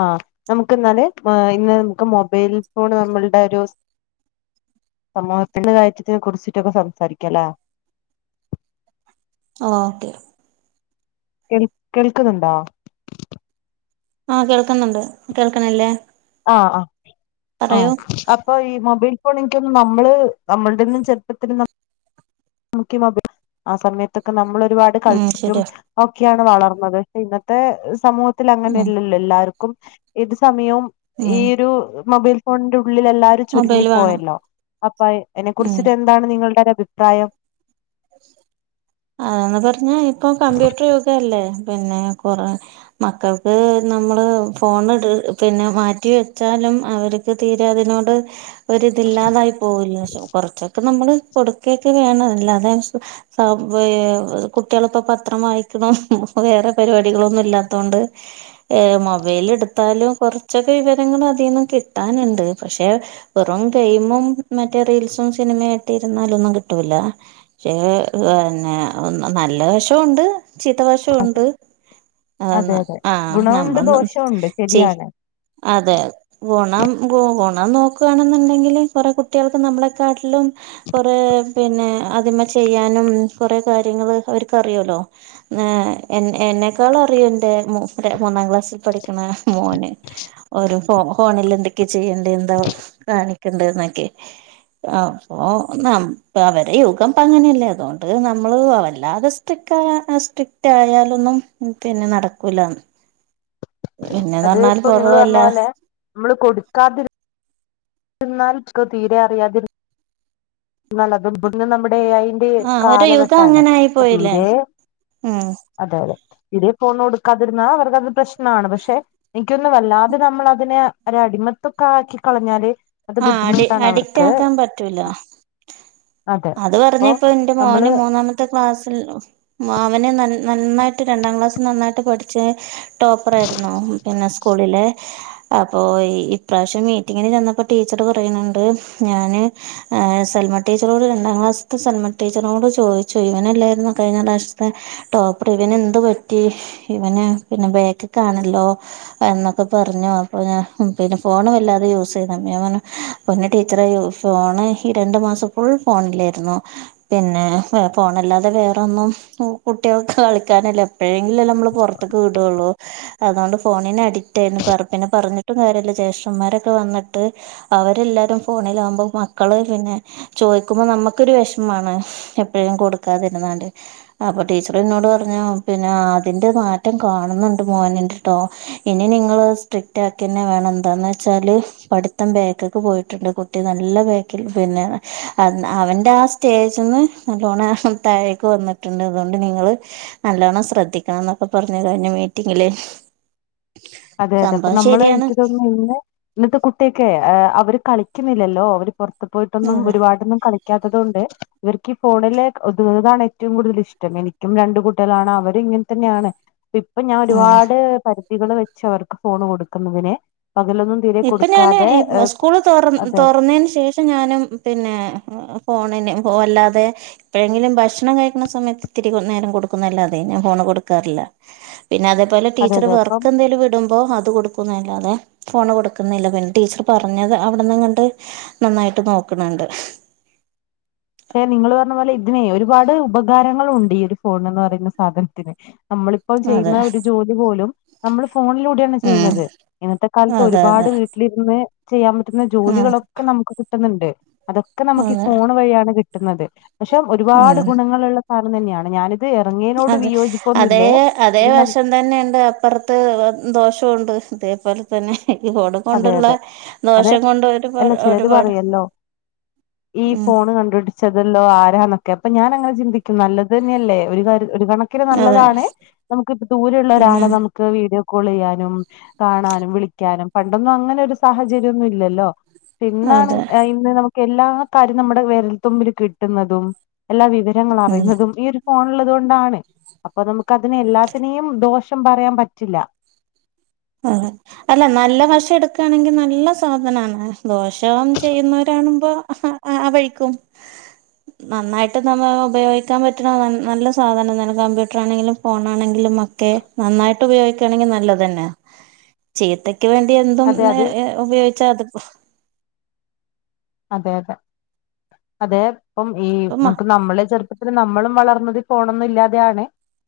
ആഹ് നമുക്ക് എന്നാല് ആഹ് ഇന്ന് നമുക്ക് മൊബൈൽ ഫോൺ നമ്മളുടെ ഒരു സമൂഹത്തിന്റെ [unintelligible] കുറിച്ചിട്ടൊക്കെ സംസാരിക്കാല്ലേ? ആഹ് ഓക്കെ. കേൾ കേൾക്കുന്നുണ്ടോ? ആഹ് കേൾക്കുന്നുണ്ട് കേൾക്കണില്ലേ? ആഹ് ആഹ് പറയൂ ആഹ് അ പ്പോ ഈ മൊബൈൽ ഫോണ് എനിക്ക് തോന്നുന്നു നമ്മള് നമ്മൾടെ ഒന്നും ചെറുപ്പത്തില് [unintelligible] നമുക്കീ മൊബൈൽ ആ സമയത്തൊക്കെ നമ്മൾ ഒരുപാട് ഉം കളിച്ചിട്ടും ശരിയാ ഒക്കെയാണ് വളർന്നത് ഇന്നത്തെ സമൂഹത്തിൽ ഉം അങ്ങനെയല്ലല്ലോ എല്ലാർ ക്കും ഏത് സമയവും ഈ ഉം ഒരു മൊബൈൽ ഫോണിൻ്റെ ഉള്ളില് എല്ലാർക്കും മൊബൈല് വേണം ചുരുങ്ങിപ്പോയല്ലോ അപ്പ അയിനെ ഉം കുറിച്ചിട്ട് എന്താണ് നിങ്ങളുടെ ഒരഭിപ്രായം? [unintelligible] പറഞ്ഞാ ഇപ്പോ കമ്പ്യൂട്ടർ യുഗം അല്ലേ പിന്നെ കൊറ മക്കൾക്ക് നമ്മള് ഫോൺ പിന്നെ മാറ്റി വെച്ചാലും അവർ തീരെ അതിനോട് ഒരിതില്ലാതായി പോകില്ലേ കൊറച്ചൊക്കെ നമ്മള് കൊടുക്കയൊക്കെ വേണം അല്ലാതെ സ ഏഹ് കുട്ടികളപ്പോ പത്രം വായിക്കണം വേറെ പരിപാടികളൊന്നും ഇല്ലാത്തോണ്ട് ഏഹ് മൊബൈല് എടുത്താലും കുറച്ചൊക്കെ വിവരങ്ങൾ അതീന്നും കിട്ടാനുണ്ട് പക്ഷേ വെറും ഗെയിമും മറ്റേ റീൽസും സിനിമയും ആയിട്ട് ഇരുന്നാലൊന്നും കിട്ടൂലാ. ക്ഷേ പിന്നെ ന നല്ല വശമുണ്ട് ചീത്ത വശവുമുണ്ട് അതെ ആഹ് അതെ ആഹ് ഗുണമുണ്ട് നമ്മളും ദോഷമുണ്ട് ചെ ശരിയാണ് അതെ. ഗുണം ഗുണം നോക്കുകയാണെന്നുണ്ടെങ്കില് കൊറേ കുട്ടികൾക്ക് നമ്മളെക്കാട്ടിലും കൊറേ പിന്നെ അതിമേ ചെയ്യാനും കൊറേ കാര്യങ്ങള് അവർക്കറിയൂല്ലോ? ഏഹ് എന്നെ എന്നെക്കാളറിയും എന്റെ മൂന്നാം ക്ലാസ്സിൽ പഠിക്കണ മോന്. ഓരോ ഫോ ഫോണിൽ എന്തൊക്കെയാ ചെയ്യണ്ടേ എന്താ കാണിക്കണ്ടേ എന്നൊക്കെ. അപ്പോ ന അവരെ യുഗം. ഇപ്പ അങ്ങനെയല്ലേ അതുകൊണ്ട് നമ്മള് വല്ലാതെ സ്ട്രിക് സ്ട്രിക്ട് ആയാലൊന്നും പിന്നെ നടക്കൂലാന്ന് പിന്നേന്ന് അത് ഇപ്പൊ നിങ്ങൾ പറഞ്ഞ പറഞ്ഞാല് പോലെ [unintelligible] നമ്മള് കൊടുക്കാതി രുന്നാൽ [unintelligible] തീരെ അറിയാതി [unintelligible] നമ്മുടെ അയിന്റെ ആഹ് ഒരു യുഗം കാലഘട്ടാണ് അങ്ങനെ ആയി അപ്പോ പോയില്ലേ തീരെ ഉം അതെ അതെ തീരെ ഫോണ് കൊടുക്കാതിരുന്നാ അവർക്കത് പ്രശ്നാണ് പക്ഷേ എൻക്യന്നും വല്ലാതെ നമ്മളതിനെ ര ടിമത്തൊക്കാക്കി കളഞ്ഞാല് അത് ബുദ്ധിമുട്ടാണവർക്ക് പറ്റൂലാ അത് അപ്പൊ പറ്ഞ്ഞ്പ്പം ൻ്റെ മോൻ നമ്മള് മൂന്നാമ ത്തെ ക്ലാസ്ൽലോ മാമന് ന്നന്നാ നന്നായിട്ട് രണ്ടാം ക്ലാസ്സ് നന്നായിട്ട് പഠ്ച്ചേ ടോപ്പറയ്ര്ന്നു പിന്നെ സ്കൂളിലെ അപ്പോ ഈ ഇപ്രാവ്ശ്യം മീറ്റിങ്ങിന് ചെന്നപ്പോ ടീച്ചർ പറയ്ണ് ണ്ട് ഞാന് ആഹ് സെൽമ ടീച്ചറോട് രണ്ടാം ക്ലാസ്ത്തെ സെൽമ ടീച്ചറോട് ചോയ്ച്ച് ഇവനെല്ലായ്ര്ന്നോ കഴ്ഞ്ഞ പ്രാശ്ത്തെ ടോപ്പർ ഇവനെന്ത് പറ്റി ഇവന് പിന്നെ ബേക്ക്ക്കാണല്ലോ എന്നൊക്കെ പറഞ്ഞു അപ്പൊ ഞാ പിന്നെ ഫോണ് വെല്ലാതെ യൂസെ [unintelligible] പൊന്നു ടീച്ചറേ ഇ ഫോൺ ഈ രണ്ട് മാസം ഫുൾ ഫോണിലേര്ന്നു പിന്നെ എ ഫോണെല്ലാതെ വേറൊന്നും ഉം കുട്ട്യേൾക്ക് കളിക്കാനല്ലേ എപ്പോഴെങ്കിലൊല്ലേ നമ്മള് പൊറ്ത്ത്ക്ക് വിടൊള്ളു അതോണ്ട് ഫോണിനഡിറ്റാര്ന്നു പർ പിന്നെ പറ്ഞ്ഞ്ട്ടും കാര്യല്ല ജേഷ്ഠന്മാരൊക്കെ വന്ന് ട്ട് അവരെല്ലാരും ഫോണിലാമ്പം മക്കള് പിന്നെ ചോയ്ക്കുമ്പം നമ്മക്കൊര് വെഷ്മാണ് എപ്പെഴും കൊടുക്കാതിരുന്നാണ്ട് അപ്പം ടീച്ചറ്ന്നോട് പർഞ്ഞു പിന്നെ ആഹ് അതിന്റെ മാറ്റം കാണ്ന്നുണ്ട് മോന്ണ്ട്ട്ടോ ഇനി നിങ്ങള് സ്ട്രിക്റ്റാക്കെന്നെ വേണം ന്താന്ന് വെച്ചാല് പഠിത്തം ബേക്ക്ക്ക് പോയിട്ട്ണ്ട് കുട്ടി നല്ല ബേക്കിൽ പിന്നെ അന്ന് അവന്റെ ആഹ് സ്റ്റേജിന്ന് നല്ലോണം താഴേക്ക് വന്നിട്ടുണ്ട് അതോണ്ട് നിങ്ങള് നല്ലോണം ശ്രെദ്ധിക്കണംന്നൊക്കെ പറഞ്ഞ് കഴിഞ്ഞ മീറ്റിങ്ങില് അതെ അതെ അപ്പം സംഭവം നമ്മള് ശരിയാണ് എനിക്ക് തോനുന്നു ഇന്ന് ഇന്നത്തെ കുട്ട്യേക്കെ അ അവര് കളിക്ക്ന്നില്ലല്ലോ അവര് പൊറ്ത്ത് പോയ്ട്ടൊന്നും അതെ ഒരുപാടൊന്നും കളി ക്ക്യാത്തതോണ്ട് ഇവർക്കീ ഫോണില് ഒത്ങ്ങ്ന്നതാണ് ഏറ്റവും കൂടുതൽ ഇഷ്ട്ടം എനിക്കും രണ്ട് കുട്ട്യാളാണ് അവെരിങ്ങൻ ത്തെന്നാണ് ഇപ്പം ഞാന് ഉം ഒരുപാട് പരിധികൾ വെച്ച് അവർക്ക് ഫോൺ കൊടുക്കുന്നതിന് പകലൊന്നും തീരെ ഇപ്പം ഞാന് കൊടുക്കാതെ ഈ സ്കൂൾ തൊർ അതെ തൊറന്നേന് ശേഷ് ഷം ഞാനും പിന്നെ ഫോണിന് വല്ലാതെ എപ്പെഴെങ്കിലും ഭക്ഷണം കഴിക്കണ സമയത്ത് ഇത്തിരി കൊ നേരം കൊടുക്കുന്നെല്ലാതെ ഞാൻ ഫോൺ കൊടുക്കാറില്ല പിന്നെ അതേപോലെ അതെ ടീച്ചർ അതെ അപ്പൊ വർക്കെന്തേലും വിടുമ്പോ അത് കൊടുക്കുന്നല്ലാതെ ഫോണ് കൊടുക്കുന്നില്ല പിന്നെ ടീച്ചറ് പറഞ്ഞത് അവ്ട്ന്നെങ്ങാണ്ട് നന്നായിട്ട് നോക്ക്ണണ്ട് ക്ഷെ നിങ്ങള് പറഞ്ഞ പോലെ ഇതിനേ ഒരുപാട് ഉപകാരങ്ങളുണ്ട് ഈ ഒരു ഫോണ്ന്ന് പറയുന്ന സാധനത്തിന് നമ്മളിപ് പ്പോൾ അതെ ചെയ്യ്ന്ന ഒര് ജോലി പോലും നമ്മൾ ഫോണിലൂടെയാണ് ഉം ചെയ്യ്ന്നത് ഇന്നത്തെ കാലത്ത് അതെ ഒരുപാട് അതെ വീട് ലിര്ന്ന് ചെയ്യാൻ പറ്റുന്ന ആ ജോലികളൊക്കെ നമുക്ക് കിട്ട്ന്ന്ണ്ട് അതൊക്കെ നമ്മക്ക് ഈ അതെ ഫോണ് വഴിയാണ് കിട്ട്ന്നത് പക്ഷെ ഒരുപാട് ഉം ഗുണങ്ങളുള്ള സാനം തന്നെയാണ് ഞാന് ത് എറങ്ങ്യേനോട് അതെ അതേ വിയോജിപ്പൊന്നൂല്ലേ അതേ ഇത് നമ് വശം തന്നെയുണ്ട് അപ്പറത്ത് ദോഷോണ്ട് ഇതേപോലെ തന്നെ ഈ ഫോണ് അതെ കൊണ്ട്ള്ള അതെ അതെ ദോഷം കൊണ്ട് അല്ല ഒരുപാട് ചിലര് ഒരുപാട് പറയല്ലോ ഈ ഉം ഫോണ് കണ്ട് പിടി ച്ചതല്ലോ ആരാന്നൊക്കെ അപ്പം ഞാനങ്ങനെ ചിന്തിക്കും നല്ലതെന്നെല്ലേ ഒരു കാര്യ ഒരു കണ ക്കിന് അതെ നല്ലതാണ് നമുക്ക് ദൂരയുള്ള പിന്നെ ഒരാളെ നമുക്ക് ക്ക് വീഡിയോ കോള് ചെയ്യാനും കാണാനും വിളിക്കാനും പണ്ടൊന്നും അങ്ങനെ ഒരു സാഹചര്യൊന്നും ഇല്ലല്ലോ ഇപ്പം ഇന്നാണ് അതെ ഇന്ന് നമു ക്കെല്ലാ കാര്യം നമ്മുടെ വെരൽത്തുമ്പിൽ കിട്ടുന്നതും എല്ലാ വിവരങ്ങൾ ഉം അറിയുന്നതും ഈ ഒരു ഫോൺ ഇള്ളത് കൊണ്ടാണ് അപ്പൊ നമുക്ക് അതിനെ എല്ലാത്തിനെയും ദോഷം പറയാൻ പറ്റില്ല അതെ അല്ല നല്ല വശം എടുക്കാണെങ്കി നല്ല സാധനാണ് ദോഷം ചെയ്യുന്നവരാണുമ്പോ ആഹ് ആ വഴിക്കും നന്നായിട്ട് നമ്മ ഉപയോഗിക്കാൻ പറ്റണ നല്ല സാധനം തന്നെ കമ്പ്യൂട്ടർ ആണെങ്കിലും ഫോണാണെങ്കിലും ഒക്കെ നന്നായിട്ട് ഉപയോഗിക്കാണെങ്കി നല്ലതെന്നെയാ ചീത്തയ്ക്ക് വേണ്ടി എന്തും അതെ അത് [unintelligible] ഉപയോഗിച്ചാ അത് അതെ അതെ അതെ ഇപ്പം ഈ ഇപ്പ നമ്മക്ക് നമ്മളെ ചെറുപ്പ പിന്നെ നമ്മളും വളർന്നത് ഈ ഫോണൊന്നും ഇല്ലാതെയാണ്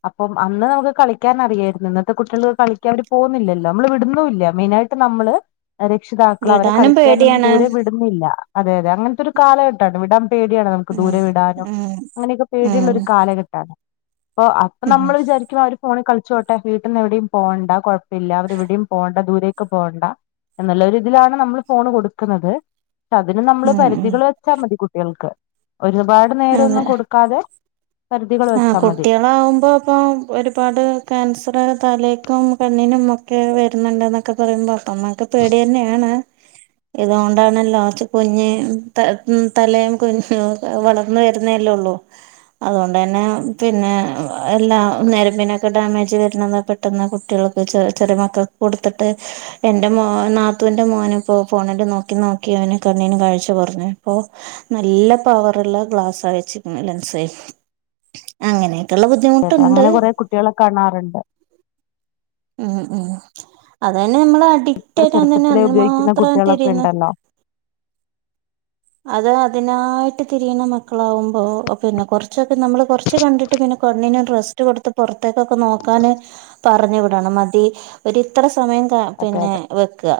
അപ്പം അന്ന് നമ്മക്ക് കളിക്കാൻ അറിയാരുന്നു ഇന്നത്തെ കുട്ട്യേൾക്ക് കളിക്കാൻ അവര് പോകുന്നില്ലല്ലോ നമ്മള് വിടുന്നൂല്ല മെയിനായി ട്ട് നമ്മള് രക്ഷിതാക്കള് അവരെ വിടാനും കളിക്കാനും പേടിയാണ് ദൂരെ വിട് വിടുന്നില്ല അതെ അതെ അങ്ങൻത്തൊരു കാലഘട്ടാണ് വിടാൻ പേടിയാണ് നമുക്ക് ഉം ദൂരെ വിടാനും ഉം അങ്ങനെയൊക്കെ ഉം പേടിയുള്ളൊരു കാലഘട്ടാണ്. പ്പൊ അപ്പൊ ഉം നമ്മള് വിചാരിക്കും അവര് ഫോണിൽ കളിച്ചോട്ടെ വീട്ടീന്ന് എവിടെയും പോണ്ട കൊഴ പ്പെല്ല അവര് എവിടെയും പോണ്ട ദൂരേക്ക് പോണ്ട എന്നുള്ള ഒരു ഇതിലാണ് നമ്മൾ ഫോണ് കൊടുക്കുന്നത് അതിന് നമ്മള് ഉം ഉം പരിധികൾ വെച്ചാമതി കുട്ടികൾക്ക് ഒരുപാട് അതെ നേരൊന്നും കൊടുക്കാതെ പരിധികൾ ആഹ് വെച്ചാൽ മതി കുട്ട്യാളാവുമ്പം ഇപ്പം ഒരുപാട് ക്യാൻസറ് തലേക്കും കണ്ണിനും ഒക്കെ വെരുന്നുണ്ട്ന്നൊക്ക് ക്കെ പറയുമ്പോ അപ്പമ്മക്ക് പേടിയെന്നെയാണ് ഇതുകൊണ്ടാണല്ലോ കുഞ്ഞ് തല് തലയും കുഞ്ഞ് വളർന്ന് വരുന്നയല്ലേ ഒള്ളൂ അതുകൊണ്ട് ടാനും പിന്നെ എല്ലാ ഞരമ്പിനൊക്കെ ഡാമേജ് വര്ന്നത് പെട്ടെന്ന് കുട്ട്യേൾ [unintelligible] ചെറിയ മക്കൾക്ക് കൊടുത്തിട്ട് എന്റെ മോ നാത്തൂന്റെ മോന് ഇപ്പോ ഫോണില് നോക്കി നോക്കി അവന് കണ്ണിന് കാഴ്ച്ച കൊറഞ്ഞ് ഇപ്പൊ നല്ല പവറുള്ള ഗ്ലാസാ വെച്ചിക്ക്ണെ ലെൻസെ അങ്ങനെയൊക്കെയുള്ള ബു തെ അതെ അങ്ങനെ കൊറേ കുട്ടികളെ കാണാറുണ്ട് ഉം ഉം അത് തന്നെ നമ്മള് ഇത്ര അഡിക്റ്റായിട്ടന്നന്നെ ചെറുപ്പത്തിലേ ഉപയോഗിക്കുന്ന അതിനുമാത്രം കുട്ടികളൊക്കെ തെരയുന്നത് ഉണ്ടല്ലോ അത് അതിനായിട്ട് തിരിയുന്ന മക്കളാവുമ്പോ പിന്നെ കൊറച്ചൊക്കെ നമ്മള് കൊറ ച്ച് കണ്ടിട്ട് പിന്നെ കണ്ണിന് റസ്റ്റ്കൊടുത്ത് പുറത്തേക്കൊക്കെ നോക്കാന് പറഞ്ഞ് വിടണം മതി ഒര് ഇത്രസമയം കാ അതെ പിന്നെ അതെ വെക്കുക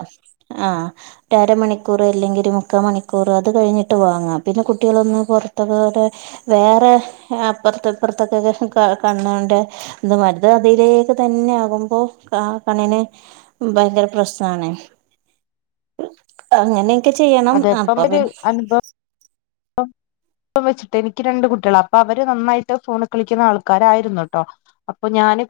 ആഹ് ഒരു അരമണിക്കൂർ അല്ലെങ്കില് മുക്കാമണിക്കൂറ് അത് കഴിഞ്ഞിട്ട് വാങ്ങാം പിന്നെ കുട്ടികളൊന്ന് പുറത്തൊക്കൊ- വേറെ അപ്പൊറത്തു ഇപ്പറത്തൊക്കെ കണ്ണുകൊണ്ട് - ഇത് മറ്റെത് അതിലേക്ക് തന്നെ ആകുമ്പോ ആ കണ്ണിന് - ഭയങ്കര പ്രശ്നാണ് അങ്ങനെ- അതെ ഇപ്പ നമക്കൊരു അനുഭവം- ഇപ്പം വെച്ചിട്ട് എനിക്ക് രണ്ട് കുട്ടിളാ അപ്പൊ അവര് നന്നായിട്ട് ഫോണികളിക്കുന്ന ആൾക്കാരായിരുന്നുട്ടോ അപ്പൊ ഞാന്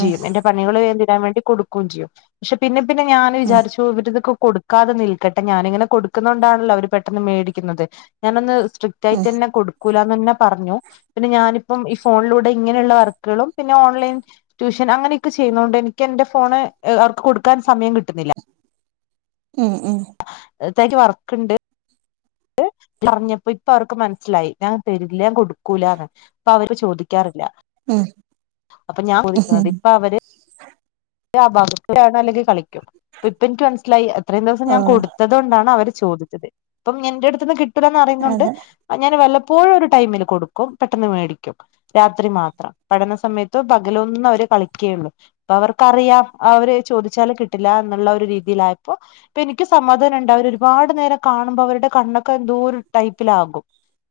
ഉം എന്റെ പണികള് വേഗം തീരാൻവേണ്ടി കൊടുക്കുംചെയ്യും പക്ഷെ പിന്നെ പിന്നെ ഞാന് ഉം വിചാരിച്ചു- തോ ഇവരിതക്ക് കൊടുക്കാതെ നിൽക്കട്ടെ ഞാനിങ്ങനെ കൊടുക്കുന്നോണ്ടാണല്ലോ അവര് പെട്ടെന്ന് മേടിക്കുന്നത് ഞാനൊന്ന് സ്ട്രിക്റ്റ് ഉം ആയിട്ടന്നെകൊടു കൊട്ക്കൂലാന് തന്നെ പറഞ്ഞു പിന്നെ ഞാനിപ്പം ഈ ഫോണിലൂടെ ഇങ്ങനെയുള്ള വർക്കുകളും പിന്നെ ഓൺലൈൻ- ട്യൂഷൻ അങ്ങനെയൊക്കെ ചെയ്യുന്നോണ്ട് എനിക്ക് എന്റെ ഫോണ് അവർക്ക് കൊടുക്കാൻ സമയം കിട്ടുന്നില്ല. ഉം ഉം തായിറ്റ് വർക്ക്ണ്ട് പറഞ്ഞപ്പോ ഇപ്പ അവർക്ക് മനസ്സിലായി ഞാൻ തരില്ല ഞാൻ കൊടുക്കുലാന്ന് ഇപ്പൊ അവര് ചോദിക്കാറില്ല ഉം അപ്പൊ ഞാൻ ചോദിക്കുന്നത് ഉം ഇപ്പൊ അവര് ആ ഭാഗത്ത്‌ അല്ലെങ്കിൽ കളി ക്കും ഇപ്പ എനിക്ക് മനസ്സിലായി അത്രയും ദെവസം ഓ ഞാൻ കൊട് കിട്ടാത്തോണ്ടാണ് അവര് ചോദിച്ചത് അപ്പം എന്റെ അടുത്ത്ന്ന് കിട്ടൂലന്നറിയുന്നതുകൊണ്ട് അതെ - ഞാൻ വല്ലപ്പോഴും ഒരു ടൈമില് കൊടുക്കും പെട്ടെന്ന് മേടിക്കും രാത്രി മാത്രം പഠന സമയത്തോ പകലൊന്നും അവര് കളിക്കെയുള്ളൂ അപ്പ അവർക്കറിയാം അവര് ചോദിച്ചാല് കിട്ടില്ലയെന്നുള്ള ഒരു രീതിയിലായപ്പോ ഇപ്പൊ എനിക്ക് സമാധാനമുണ്ട് അവര് ഒരുപാട് നേരം കാണുമ്പോ അവരുടെ കണ്ണൊക്കെ എന്തോ ഒരു ടൈപ്പിലാകും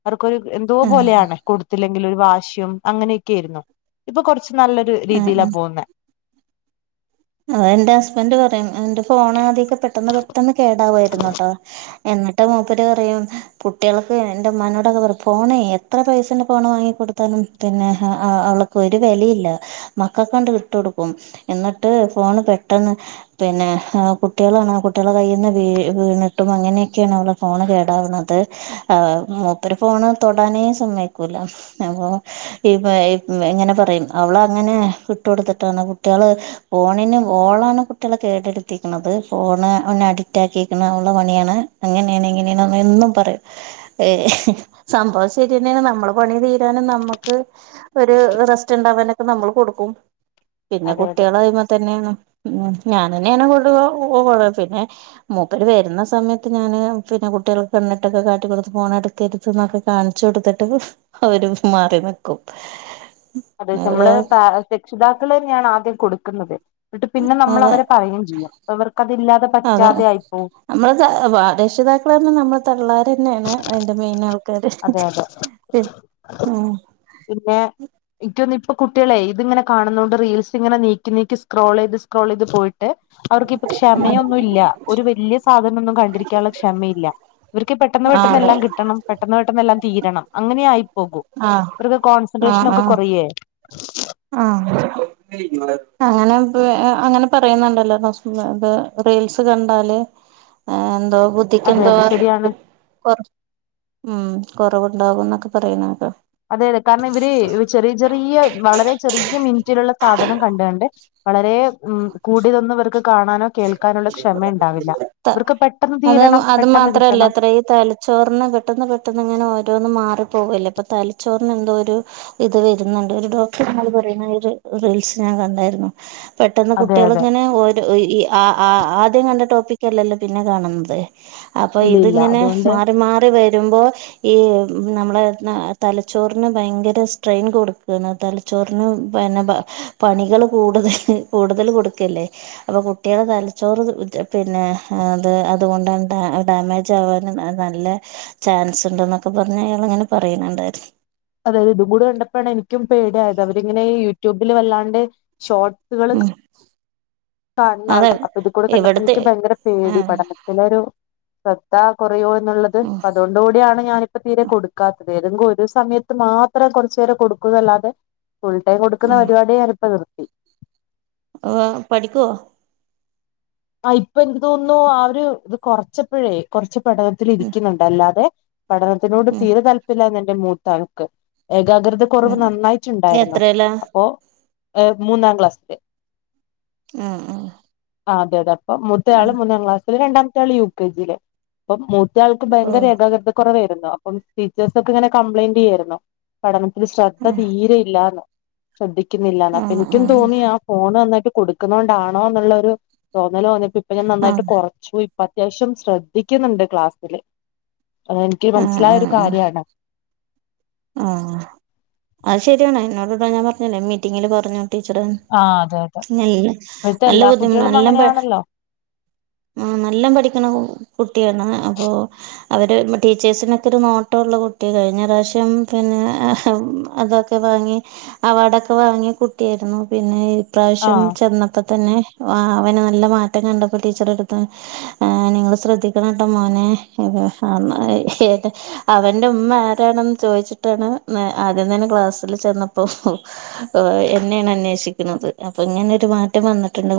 അവർക്കൊരു എന്തോ ആഹ് പോലെയാണ് കൊടുത്തില്ലെങ്കില് ഒരു വാശിയും അങ്ങനെക്കെയിരുന്നു ഇപ്പൊ കൊറച്ച് നല്ലൊരു ആഹ് രീതിയിലാ പോവുന്നേ ആ എന്റെ ഹസ്ബൻറ് പറയും എന്റെ ഫോണ് ആദ്യക്കെ പെട്ടെന്ന് പെട്ടെന്ന് കേടാവായിരുന്ന്ട്ടോ എന്നിട്ടാ മൂപ്പര് പറയും- കുട്ടികൾക്ക് എന്റെ ഉമ്മാനോട് അത് പറയും ഫോണേ എത്ര പൈസന്റെ ഫോണ് വാങ്ങി കൊടുത്താലും- പിന്നെ ആഹ് ആ അവൾക്ക് ഒരു വെലില്ല മകക്കാണ്ട് വിട്ട് കൊടുക്കും എന്ന്- എന്നിട്ട് ഫോണ് പെട്ടെന്ന്- പിന്നെ കുട്ടികളാണ് കുട്ടികളുടെ കൈയിൽ നിന്ന് വീ വീണിട്ടും അങ്ങനെക്കെയാണ് നമ്മടെ ഫോണ് കേടാവുന്നത് ആ മൂപ്പര് ഫോണ് തൊടാനേ സമ്മയ്ക്കൂല അപ്പൊ- ഇങ്ങനെ പറയും അവള് അങ്ങനെ വിട്ട്കൊടുത്തിട്ടാണ് കുട്ടികള്- ഫോണിന് ഓളാണ് കുട്ടികളെ ഏറ്റെടുത്തേക്കാണത് ഫോണ് അഡിറ്റാക്കിയേക്കണേ ഓളെ പണിയാണ് അങ്ങനെയാണ് ഇങ്ങനെയാണ് എന്നും പറയും ഏ സംഭവം ശരിയെന്നെയാണ് നമ്മളെ പണി തീരാനും നമ്മക്ക്- ക്ക് ഒര് റെസ്റ്റ് ഇണ്ടാവാനെക്കെ നമ്മള് കൊടുക്കും പിന്നെ അതെ അതെ കുട്ടികള് അയ്മ തന്നെണ് ഉം ഞാൻ തന്നെയാണ് ഫുള്ള് കൊടുകൊ പിന്നെ- മൂപ്പര് വരുന്ന സമയത്ത് ഞാന് പിന്നെ കുട്ടികൾക്ക് എണ്ണ [unintelligible] ട്ടൊക്കെ കാട്ടി കൊടുത്ത് ഫോണടു ക്കരുത്ത് [unintelligible] ന്നൊക്കെ കാണിച്ചു കൊടുത്തിട്ട് അവര് മാറി നിക്കും അത് അവര് നമ്മള് പാ രക്ഷിതാക്കളന്നെയാണ് ആദ്യം കൊടുക്കുന്നത് എന്നിട്ട് പിന്നെ നമ്മള് അതെ അവരെ പറയും ചെയ്യും അവർക്ക് യിതില്ലാതെ പറ്റാതായിപ്പോവും നമ്മളാ രക്ഷിതാക്കളാണ് നമ്മടെ തള്ളമാര് തന്നെയാണ് അതിന്റെ മെയിൻ ആള് അതെ അതെ ഉം പിന്നെ ഇനിക്കോന്ന് ഇപ്പൊ കുട്ട്യോളെ ഇത്ങ്ങനെ കാണുന്നേണ്ട് റീൽസ് ഇങ്ങനെ നീക്കി നീക്കി സ്ക്രോളയ്ത് സ്ക്രോളയ്ത് പോയി ട്ട് അവർക്ക്പ്പൊ ക്ഷമയൊന്നുല്ല ഒരു വല്ല്യ സാധനന്നും കണ്ടിരിക്കാനുള്ള ക്ഷമയില്ല ഇവര്ക്ക് പെട്ടെന്ന് ആഹ് പെട്ടന്ന് അതെ എല്ലാം കിട്ടണം പെട്ടെന്ന് പെട്ടെന്നല്ലാം തീരണം അങ്ങനായി പോകൂ ആഹ് ഇവര്ക്ക് ആഹ് കോൺസെൻട്രേഷനക്കെ ആഹ് കൊറയേ ആഹ് അങ്ങനെപ്പ അങ്ങനെ പറയുന്നുണ്ടല്ലോ റീൽസ് കണ്ടാല് ആഹ് ഏന്തേ അതെ ബുദ്ധിക്കെന്തേ അതെ ശരിയാണ് കൊറ് ഉം കൊറവുണ്ടാവുന്നൊക്കെ പറയുന്ന കേക്ക അതെ അതെ കാരണം ഇവര് ചെറിയ ചെറിയ വളരെ ചെറിയ മിനറ്റിലുള്ള സാധനം കണ്ടാണ്ട് വളരെ ഉം കൂടിയതൊന്നു ഇവർക്ക് കാണാനോ കേൾക്കാനുള്ള ക്ഷമണ്ടാവില്ല ഇവർക്ക് പെട്ടെന്ന് തീരണം പെട്ടെന്ന് കിട്ടണം [unintelligible] ചോറിന് പെട്ടെന്ന് പെട്ടെന്ന് ഇങ്ങനെ ഓരോന്നും മാറിപ്പോവല്ലേ ഇപ്പ തലച്ചോറിന് എന്തോ ഒരു ഇത് വരുന്നുണ്ട് ഒരു ഡോക്ടർ പറയുന്ന ഒരു റീൽസ് ഞാൻ കണ്ടായിരുന്നു പെട്ടെന്ന് അതെ അതെ കുട്ട്യോള്ങ്ങനെ ഓരോ ഈ ആഹ് ആഹ് ആഹ് ആദ്യം കണ്ട ടോപ്പിക്കല്ലല്ലോ പിന്നെ കാണുന്നത് അപ്പൊ ഇല്ല ഇല്ല ഇതിങ്ങനെ അതുകൊണ്ട് മാറി മാറി വരുമ്പോ ഈ നമ്മളെ തലച്ചോറിന് ഭയങ്കര സ്ട്രെയിൻ കൊട്ക്ക്ണ തല ച്ചോറിന് പിന്നെ പണികള് കൂടുതല് കൂടുതല് കൊടുക്കല്ലേ അപ്പൊ കുട്ട്യോളെ തലച്ചോറ് പിന്നെ അത് അതുകൊണ്ടാണ് ഡാ ഡാമേജ് ആവാന് നല്ല ചാൻസ്ണ്ട് എന്നൊക്കെ പറഞ്ഞ് അയാളങ്ങനെ പറയുന്നുണ്ടായിരുന്നു അതെ ഇതു കൂടെ കണ്ടപ്പോണ് എനിക്കും പേടിയായത് അവരിങ്ങനെ യൂട്യൂബിൽ വല്ലാണ്ട് ഷോട്സ് ഉം കാണുന്ന അതെ ആള് അപ്പൊ ഇത് കൂടെ കണ്ടപ്പോ ഇവിടുത്തെ എനിക്ക് ഭയങ്കര പേടി ആഹ് പഠനത്തിലൊരു ശ്രദ്ധ കൊറയോ ന്നുള്ളത് ഉം അതൊണ്ടുകൂടിയാണ് ഞാനിപ്പോ തീരെ കൊടുക്കാത്തത് ഏതങ്കു ഒരു സമയത്ത് മാത്രം കൊറച്ചേരം കൊടുക്കുന്നല്ലാതെ ഫുൾ ടൈം കൊടുന്ന ഉം പരിപാടിയെ ഞാൻ ഇപ്പ നിർത്തി [unintelligible] പഠിക്കോ ആഹ് ഇപ്പൊ എന്ത് തോന്നുന്നു അവര് ഇത് കൊറച്ചപ്പഴേ കൊറച്ച് പഠനത്തില് ഉം ഇരിക്കുന്നുണ്ട്ല്ലാതെ പഠനത്തിനോട് ഉം തീരെ താല്പര്യല എന്റെ മൂത്താണുക്ക് ഏകാഗ്രിത കുറവ് ഉം നന്നായിട്ടുണ്ടായിരുന്നു എത്രേലാ അപ്പോ മൂന്നാം ക്ലാസ്സില് ആഹ് ആഹ് ആഹ് അതെയതെ അപ്പൊ മുത്ത ആള് മൂന്നാം ക്ലാസ്സില് രണ്ടാമത്തെ ആള് യു കെ ജിയിലെ. അപ്പം മൂത്ത ആൾക്ക് ഓ ഭയങ്കര ഏകാഗ്രത കുറവായിരുന്നു അപ്പം ടീച്ചേഴ്സ ഒക്കെ ഇങ്ങനെ കംപ്ലൈന്റ് ചെയ്യായിരുന്നു പഠനത്തില് ശ്രദ്ധ ഉം തീരെ ഇല്ലന്ന് ശ്രദ്ധിക്കുന്നില്ലന്ന് അപ്പൊ ആഹ് എനിക്കും ആഹ് തോന്നിയാ ഫോണ് നന്നായിട്ട് കൊടുക്കുന്നണ്ടാണോ എന്നുള്ളരു തോന്നൽ തോന്നിയപ്പോ ഇപ്പൊ ഞാൻ നന്നായിട്ട് ആഹ് കുറ ശോ ഇപ്പ അത്യാവശ്യം ശ്രദ്ധിക്കുന്നുണ്ട് ക്ലാസ്സില് എനിക്ക് ആഹ് മനസ്സിലായൊ ഒരു ആഹ് കാര്യമാണ്. ആഹ് അത് ശരിയാണ് എന്നോടൂടെ ഞാൻ പറഞ്ഞല്ലേ മീറ്റിങ്ങിൽ പറഞ്ഞു ടീച്ചറെന്ന്. ആഹ് അതെ അതെ ല്ല ഇപ്പഴത്തെ നല്ല എല്ലാ ബുദ്ധിമുട്ട കുട്ടികളും നല്ലപ അങ്ങനെയാണല്ലോ ആഹ് നല്ല പഠിക്കണ കുട്ടിയാണ് അപ്പൊ അവര് ടീച്ചേഴ്സിനൊക്കെ ഒരു നോട്ട ഉള്ള കുട്ടി കഴിഞ്ഞ പ്രാവശ്യം ഉം പിന്നെ അതൊക്കെ വാങ്ങി അവാർഡൊക്കെ വാങ്ങിയ കുട്ടിയായിരുന്നു പിന്നെ ഇപ്രാവിശ്യം ആഹ് ചെന്നപ്പോ തന്നെ ആഹ് അവനെ നല്ല മാറ്റം കണ്ടപ്പോ ടീച്ചർ എടുത്ത നിങ്ങള് ശ്രദ്ധിക്കണംട്ടോ മോനെ ഏ അവന്റെ ഉമ്മ ആരാണെന്ന് ചോദിച്ചിട്ടാണ് ആദ്യം തന്നെ ക്ലാസ്സിൽ ചെന്നപ്പോ എന്നെയാണ് അന്വേഷിക്കുന്നത് അപ്പൊ ഇങ്ങനെ ഒരു മാറ്റം വന്നിട്ടുണ്ട്.